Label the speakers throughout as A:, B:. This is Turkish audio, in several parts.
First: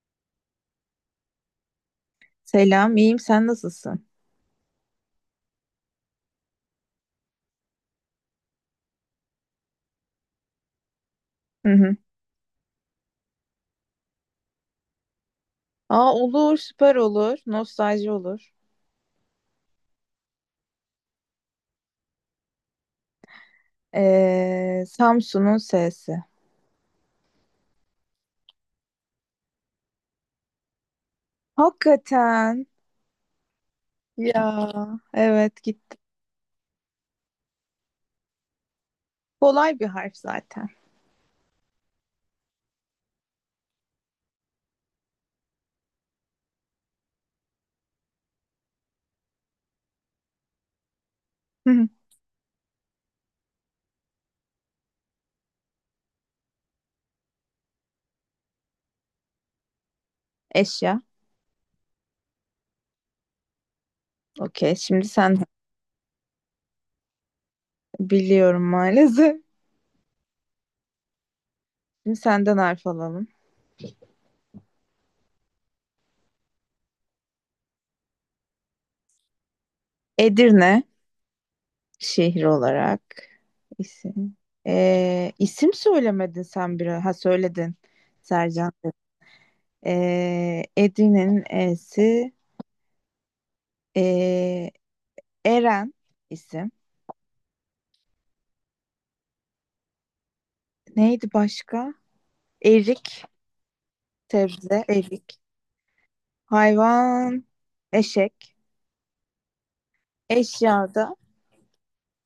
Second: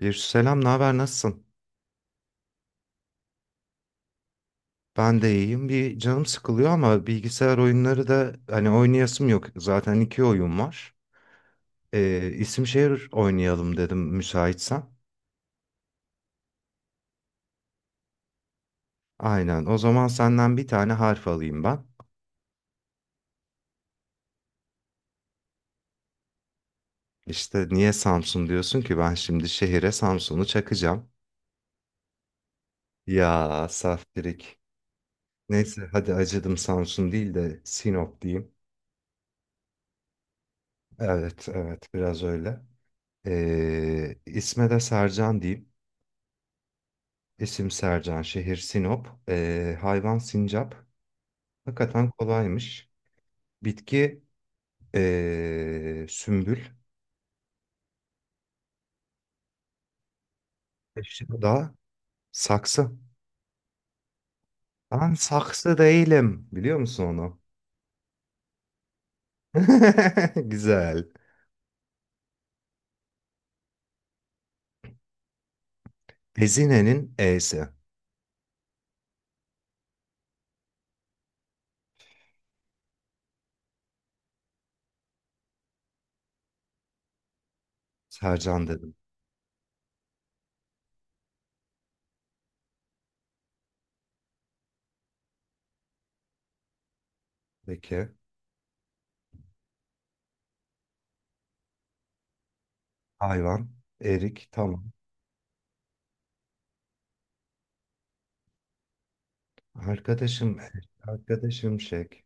A: Bir selam, ne haber, nasılsın?
B: Selam, iyiyim. Sen nasılsın?
A: Ben de iyiyim. Bir canım sıkılıyor ama bilgisayar oyunları da hani oynayasım yok. Zaten iki oyun var.
B: Hı hı.
A: İsim şehir oynayalım dedim müsaitsen.
B: Aa, olur, süper olur. Nostalji olur.
A: Aynen. O zaman senden bir tane harf alayım ben.
B: Samsun'un S'si.
A: İşte niye Samsun diyorsun ki ben şimdi şehire Samsun'u çakacağım.
B: Hakikaten.
A: Ya saftirik.
B: Ya, evet
A: Neyse
B: gitti.
A: hadi acıdım Samsun değil de Sinop diyeyim.
B: Kolay bir harf zaten.
A: Evet evet biraz öyle. İsme de Sercan diyeyim. İsim Sercan, şehir Sinop, hayvan sincap.
B: Hı hı.
A: Hakikaten kolaymış. Bitki sümbül,
B: Eşya.
A: eşya da saksı.
B: Okey. Şimdi
A: Ben
B: sen
A: saksı değilim, biliyor musun onu?
B: biliyorum maalesef.
A: Güzel.
B: Şimdi senden harf alalım.
A: Ezine'nin E'si.
B: Edirne şehir olarak isim. İsim söylemedin sen bir. Ha söyledin.
A: Sercan
B: Sercan.
A: dedim.
B: Edirne'nin E'si. Ee, Eren isim.
A: Peki.
B: Neydi başka? Erik,
A: Hayvan, erik,
B: sebze,
A: tamam.
B: erik. Hayvan, eşek.
A: Arkadaşım,
B: Eşyada,
A: arkadaşım şek.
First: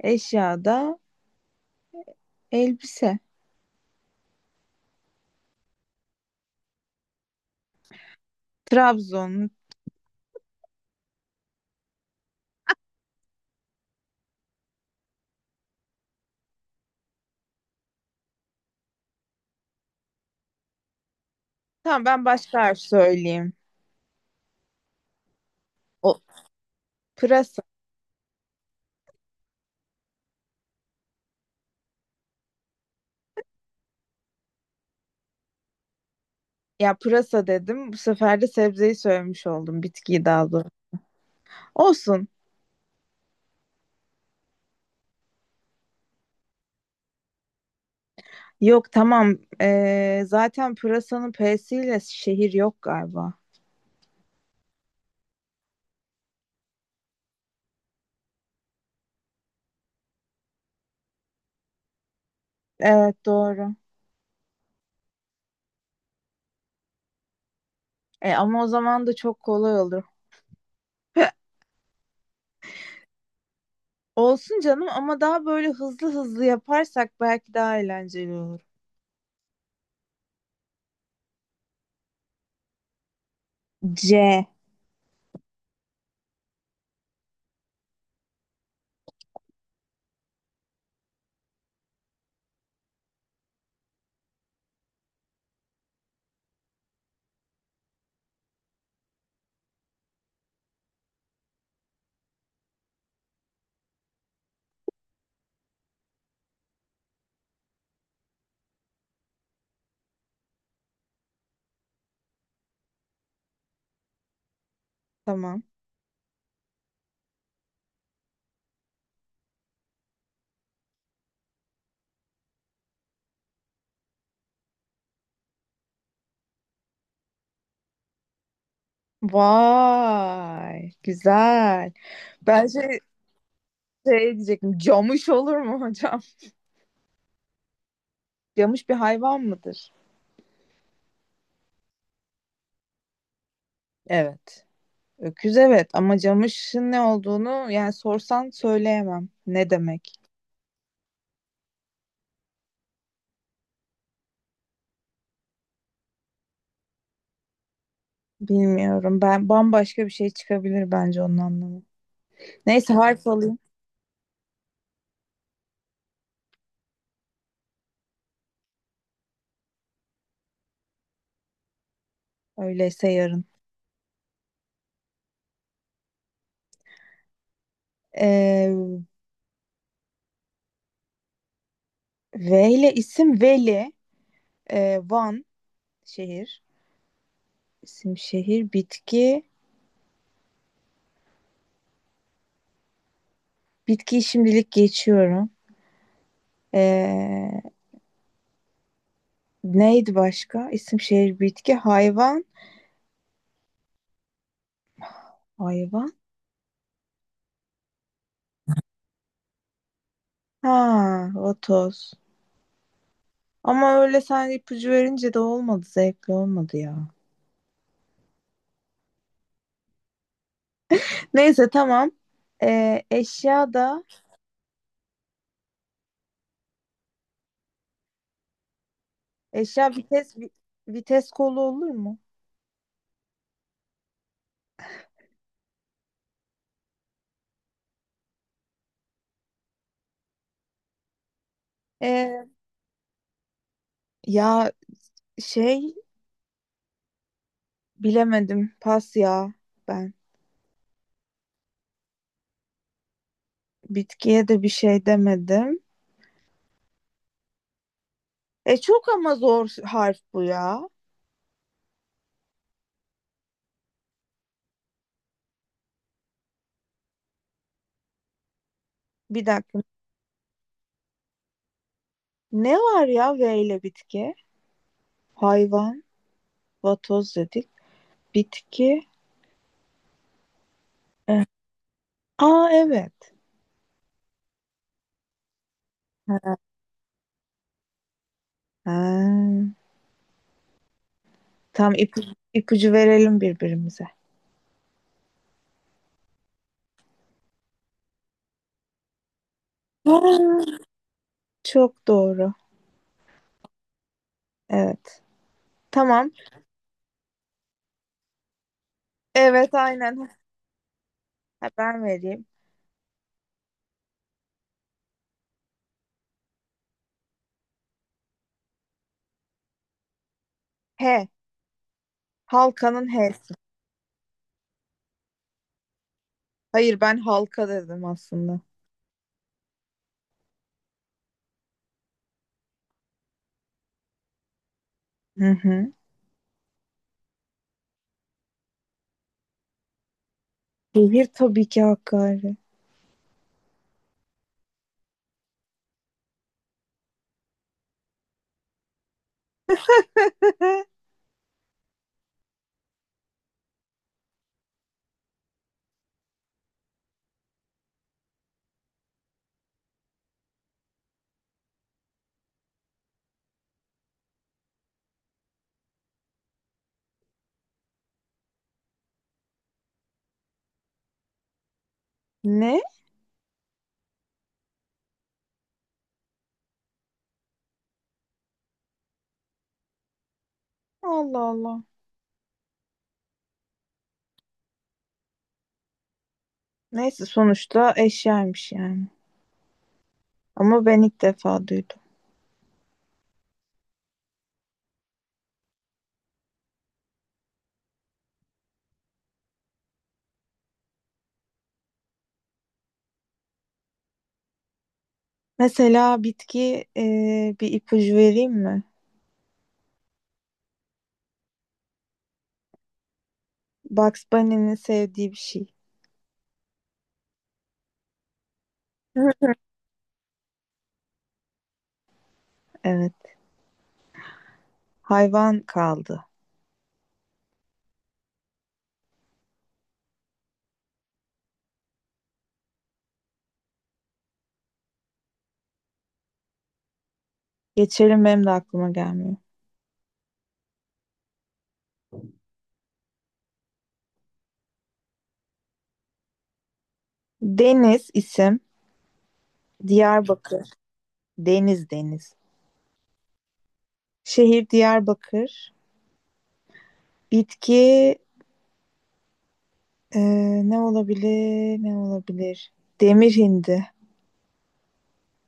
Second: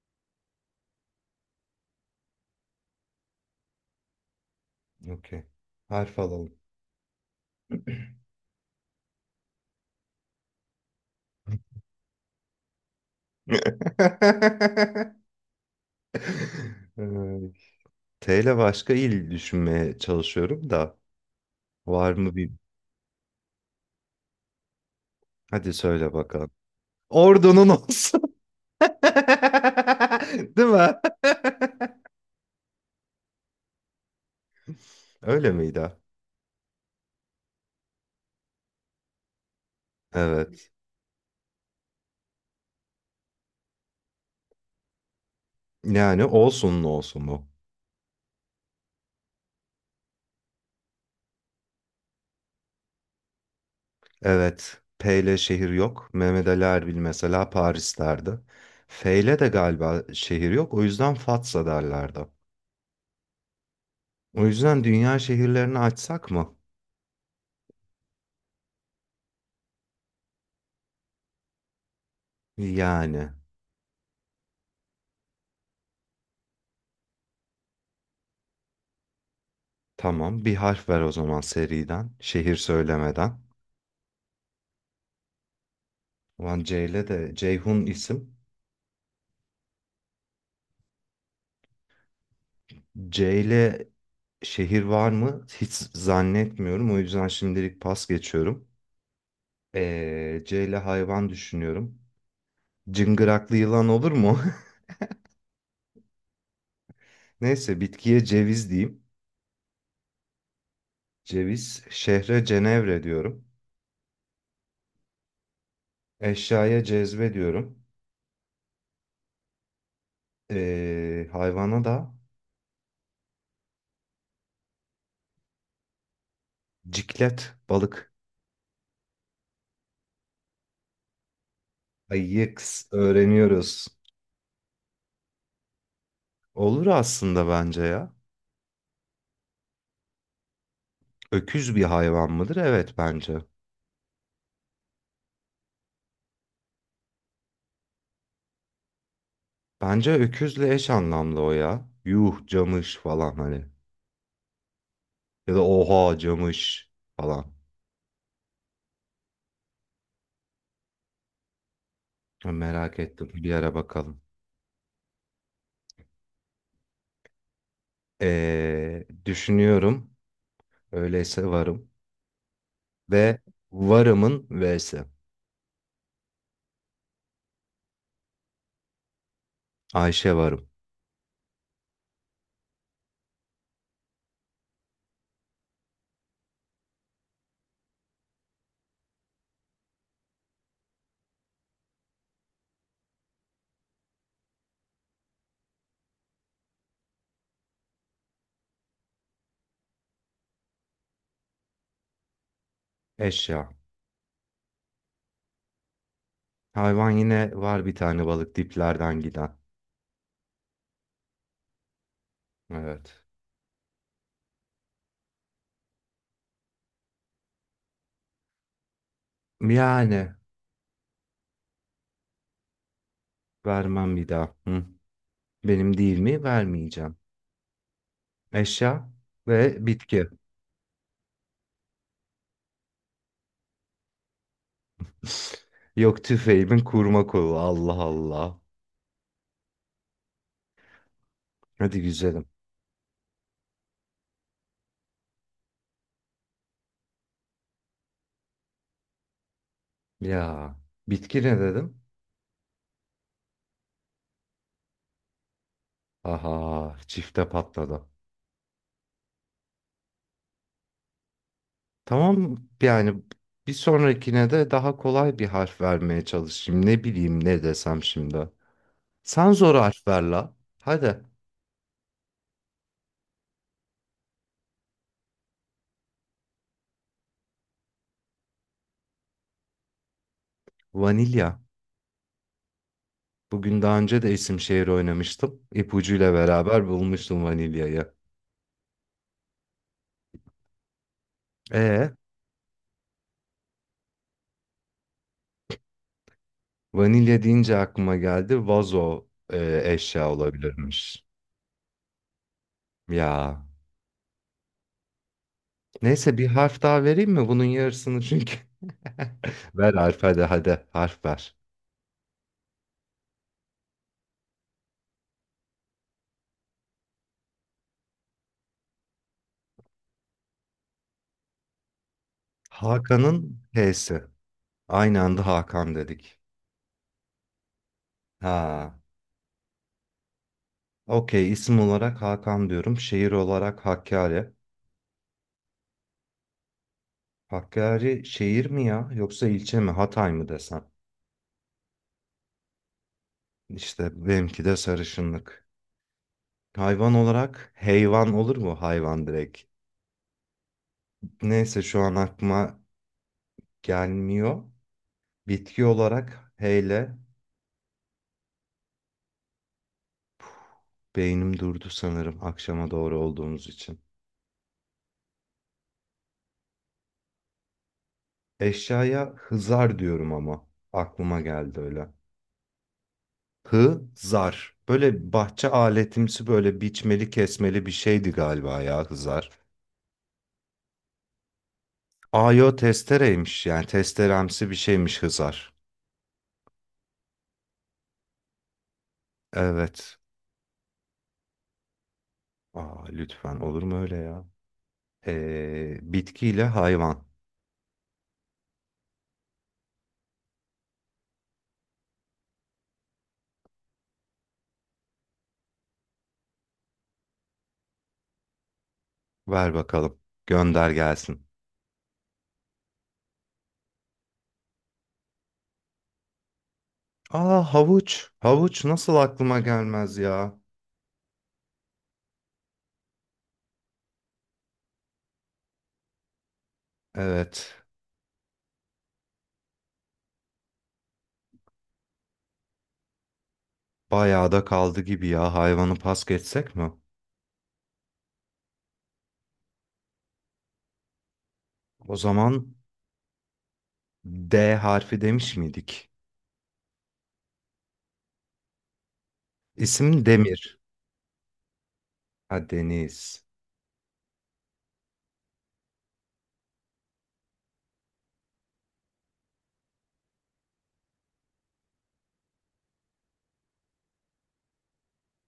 B: eşyada elbise.
A: Okey. Harf alalım.
B: Trabzon.
A: Ay. T ile başka il düşünmeye çalışıyorum da
B: Tamam
A: var
B: ben
A: mı bir...
B: başka harf söyleyeyim.
A: Hadi söyle
B: O
A: bakalım.
B: pırasa.
A: Ordunun olsun. Değil mi? Öyle miydi?
B: Ya pırasa dedim. Bu sefer de sebzeyi söylemiş oldum. Bitkiyi daha doğrusu.
A: Evet.
B: Olsun.
A: Yani olsun olsun bu.
B: Yok tamam. Zaten pırasanın P'siyle şehir yok galiba.
A: Evet. P ile şehir yok. Mehmet Ali Erbil mesela Paris'lerdi. F ile de galiba şehir yok. O yüzden Fatsa derlerdi.
B: Evet doğru.
A: O yüzden dünya şehirlerini açsak mı?
B: E, ama o zaman da çok kolay olur.
A: Yani.
B: Olsun canım ama daha böyle hızlı hızlı yaparsak belki daha eğlenceli olur.
A: Tamam. Bir harf ver o zaman seriden. Şehir söylemeden.
B: C.
A: Ulan Ceyle de Ceyhun isim. Ceyle şehir var mı? Hiç zannetmiyorum. O yüzden şimdilik pas geçiyorum. Ceyle hayvan düşünüyorum. Cıngıraklı yılan olur mu? Neyse bitkiye ceviz diyeyim. Ceviz. Şehre Cenevre diyorum.
B: Tamam.
A: Eşyaya cezve diyorum. Hayvana da ciklet balık.
B: Vay, güzel.
A: Ay
B: Ben
A: yeks
B: şey,
A: öğreniyoruz.
B: şey diyecektim. Camış olur mu hocam?
A: Olur aslında bence ya.
B: Camış bir hayvan mıdır?
A: Öküz bir hayvan mıdır? Evet bence.
B: Evet. Öküz evet ama camışın ne olduğunu yani sorsan söyleyemem. Ne
A: Bence
B: demek?
A: öküzle eş anlamlı o ya. Yuh camış falan hani. Ya da oha camış falan.
B: Bilmiyorum. Ben bambaşka bir şey çıkabilir bence onun anlamı. Neyse
A: Merak
B: harf
A: ettim. Bir
B: alayım.
A: ara bakalım. Düşünüyorum. Öyleyse varım.
B: Öyleyse
A: Ve
B: yarın.
A: varımın V'si.
B: Ee,
A: Ayşe varım.
B: V ile isim Veli. Van. Şehir. İsim şehir. Bitki. Bitkiyi şimdilik geçiyorum. Ee, Neydi başka? İsim şehir bitki. Hayvan.
A: Eşya.
B: Hayvan.
A: Hayvan yine var bir tane balık diplerden giden.
B: Ha, vatoz.
A: Evet.
B: Ama öyle sen ipucu verince de olmadı. Zevkli olmadı ya.
A: Yani
B: Neyse tamam. Eşya da
A: vermem bir daha. Hı. Benim değil mi? Vermeyeceğim. Eşya ve
B: eşya
A: bitki.
B: vites vi- vites kolu olur mu?
A: Yok tüfeğimin kurma kolu. Allah Allah. Hadi güzelim.
B: Ee, ya şey bilemedim. Pas ya ben.
A: Ya bitki ne dedim?
B: Bitkiye de bir şey demedim.
A: Aha çifte patladı.
B: E çok ama zor harf bu ya.
A: Tamam yani bir sonrakine de daha kolay bir harf vermeye çalışayım. Ne bileyim ne desem şimdi.
B: Bir
A: Sen zor
B: dakika.
A: harf ver la. Hadi
B: Ne var ya V ile bitki? Hayvan, vatoz dedik. Bitki. Eh,
A: vanilya.
B: aa evet.
A: Bugün daha önce de isim şehir oynamıştım. İpucuyla
B: Ha.
A: beraber bulmuştum vanilyayı.
B: Tam
A: E
B: ipucu verelim birbirimize.
A: vanilya deyince aklıma geldi vazo eşya
B: Aa,
A: olabilirmiş.
B: çok doğru.
A: Ya
B: Evet. Tamam.
A: neyse bir harf daha vereyim mi? Bunun yarısını çünkü.
B: Evet
A: Ver harf
B: aynen.
A: hadi hadi harf ver.
B: Ha, ben vereyim. H. Halkanın H'si.
A: Hakan'ın H'si. Aynı anda Hakan dedik.
B: Hayır ben halka dedim aslında.
A: Ha. Okey isim olarak Hakan diyorum. Şehir olarak Hakkari.
B: Hı hı.
A: Hakkari şehir mi ya yoksa ilçe mi Hatay mı desem?
B: Şehir tabii ki Hakkari.
A: İşte benimki de sarışınlık. Hayvan olarak heyvan olur mu hayvan direkt? Neyse şu an aklıma gelmiyor. Bitki olarak heyle beynim durdu sanırım akşama doğru olduğumuz için. Eşyaya hızar diyorum ama aklıma geldi öyle.
B: Ne?
A: Hızar. Böyle bahçe aletimsi böyle biçmeli kesmeli bir şeydi galiba ya hızar.
B: Allah Allah.
A: Ayo testereymiş yani testeremsi bir şeymiş hızar.
B: Neyse sonuçta eşyaymış yani.
A: Evet.
B: Ama ben ilk defa duydum.
A: Aa, lütfen olur mu öyle ya? Bitkiyle hayvan.
B: Mesela bitki bir ipucu vereyim mi?
A: Ver bakalım. Gönder gelsin.
B: Bugs Bunny'nin sevdiği bir şey.
A: Aa havuç. Havuç nasıl aklıma gelmez ya?
B: Evet. Hayvan kaldı.
A: Evet. Bayağı da kaldı gibi ya. Hayvanı pas geçsek mi?
B: Geçelim benim de aklıma gelmiyor.
A: O zaman D harfi demiş miydik?
B: Deniz isim.
A: İsim
B: Diyarbakır.
A: Demir.
B: Deniz deniz.
A: Ha Deniz.
B: Şehir Diyarbakır. Bitki e, ne olabilir? Ne olabilir? Demir hindi.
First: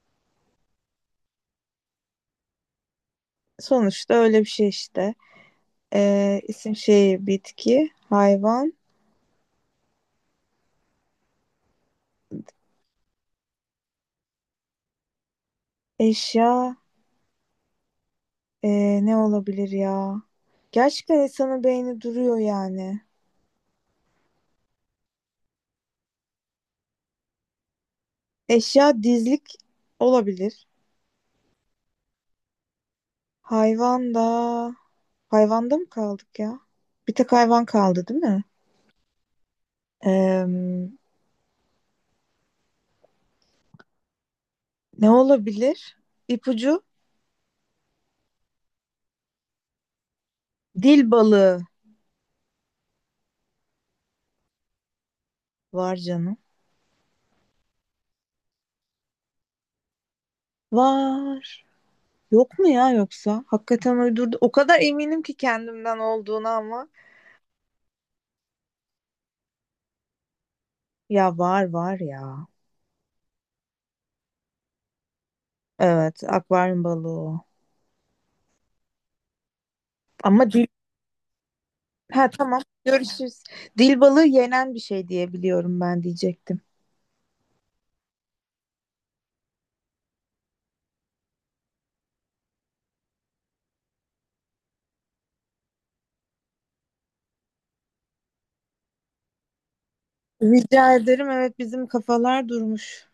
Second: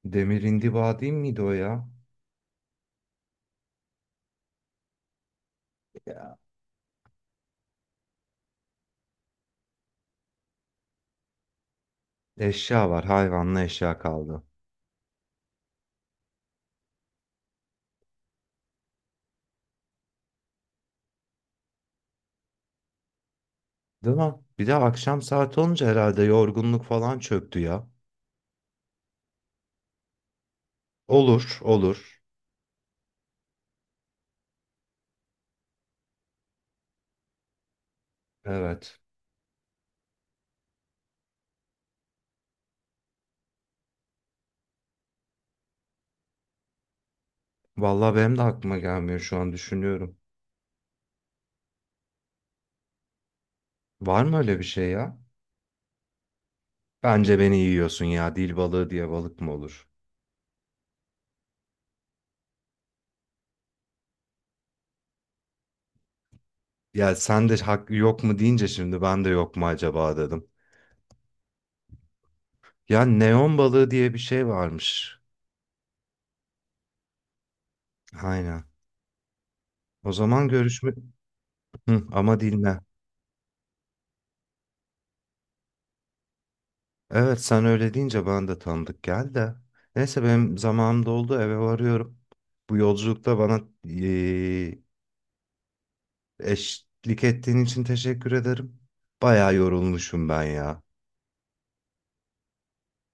A: Demir indiba değil miydi o ya?
B: Sonuçta öyle bir şey işte.
A: Ya.
B: E, isim şehir bitki. Hayvan.
A: Eşya var. Hayvanla eşya kaldı.
B: Eşya. Ne olabilir ya? Gerçekten insanın beyni duruyor yani.
A: Değil mi? Bir de akşam saat olunca herhalde yorgunluk falan çöktü ya.
B: Eşya dizlik olabilir.
A: Olur, olur.
B: Hayvan da... Hayvanda mı kaldık ya? Bir tek hayvan kaldı değil mi?
A: Evet.
B: Ee, ne olabilir? İpucu?
A: Vallahi benim de aklıma gelmiyor şu an düşünüyorum.
B: Dil balığı
A: Var mı öyle bir şey ya?
B: var canım.
A: Bence beni yiyorsun ya. Dil balığı diye balık mı olur?
B: Var. Yok mu ya yoksa? Hakikaten uydurdu. O kadar eminim ki kendimden olduğuna ama.
A: Ya sen de hak yok mu deyince şimdi ben de yok mu acaba dedim.
B: Ya var var ya.
A: Ya neon balığı diye bir şey varmış.
B: Evet, akvaryum balığı o.
A: Aynen. O
B: Ama
A: zaman görüşme... Hı,
B: ha
A: ama
B: tamam.
A: dinle.
B: Görüşürüz. Dil balığı yenen bir şey diye biliyorum ben diyecektim.
A: Evet sen öyle deyince ben de tanıdık geldi de. Neyse benim zamanım doldu eve varıyorum. Bu yolculukta bana eşlik ettiğin için teşekkür ederim. Bayağı yorulmuşum ben ya.
B: Rica ederim. Evet bizim kafalar durmuş.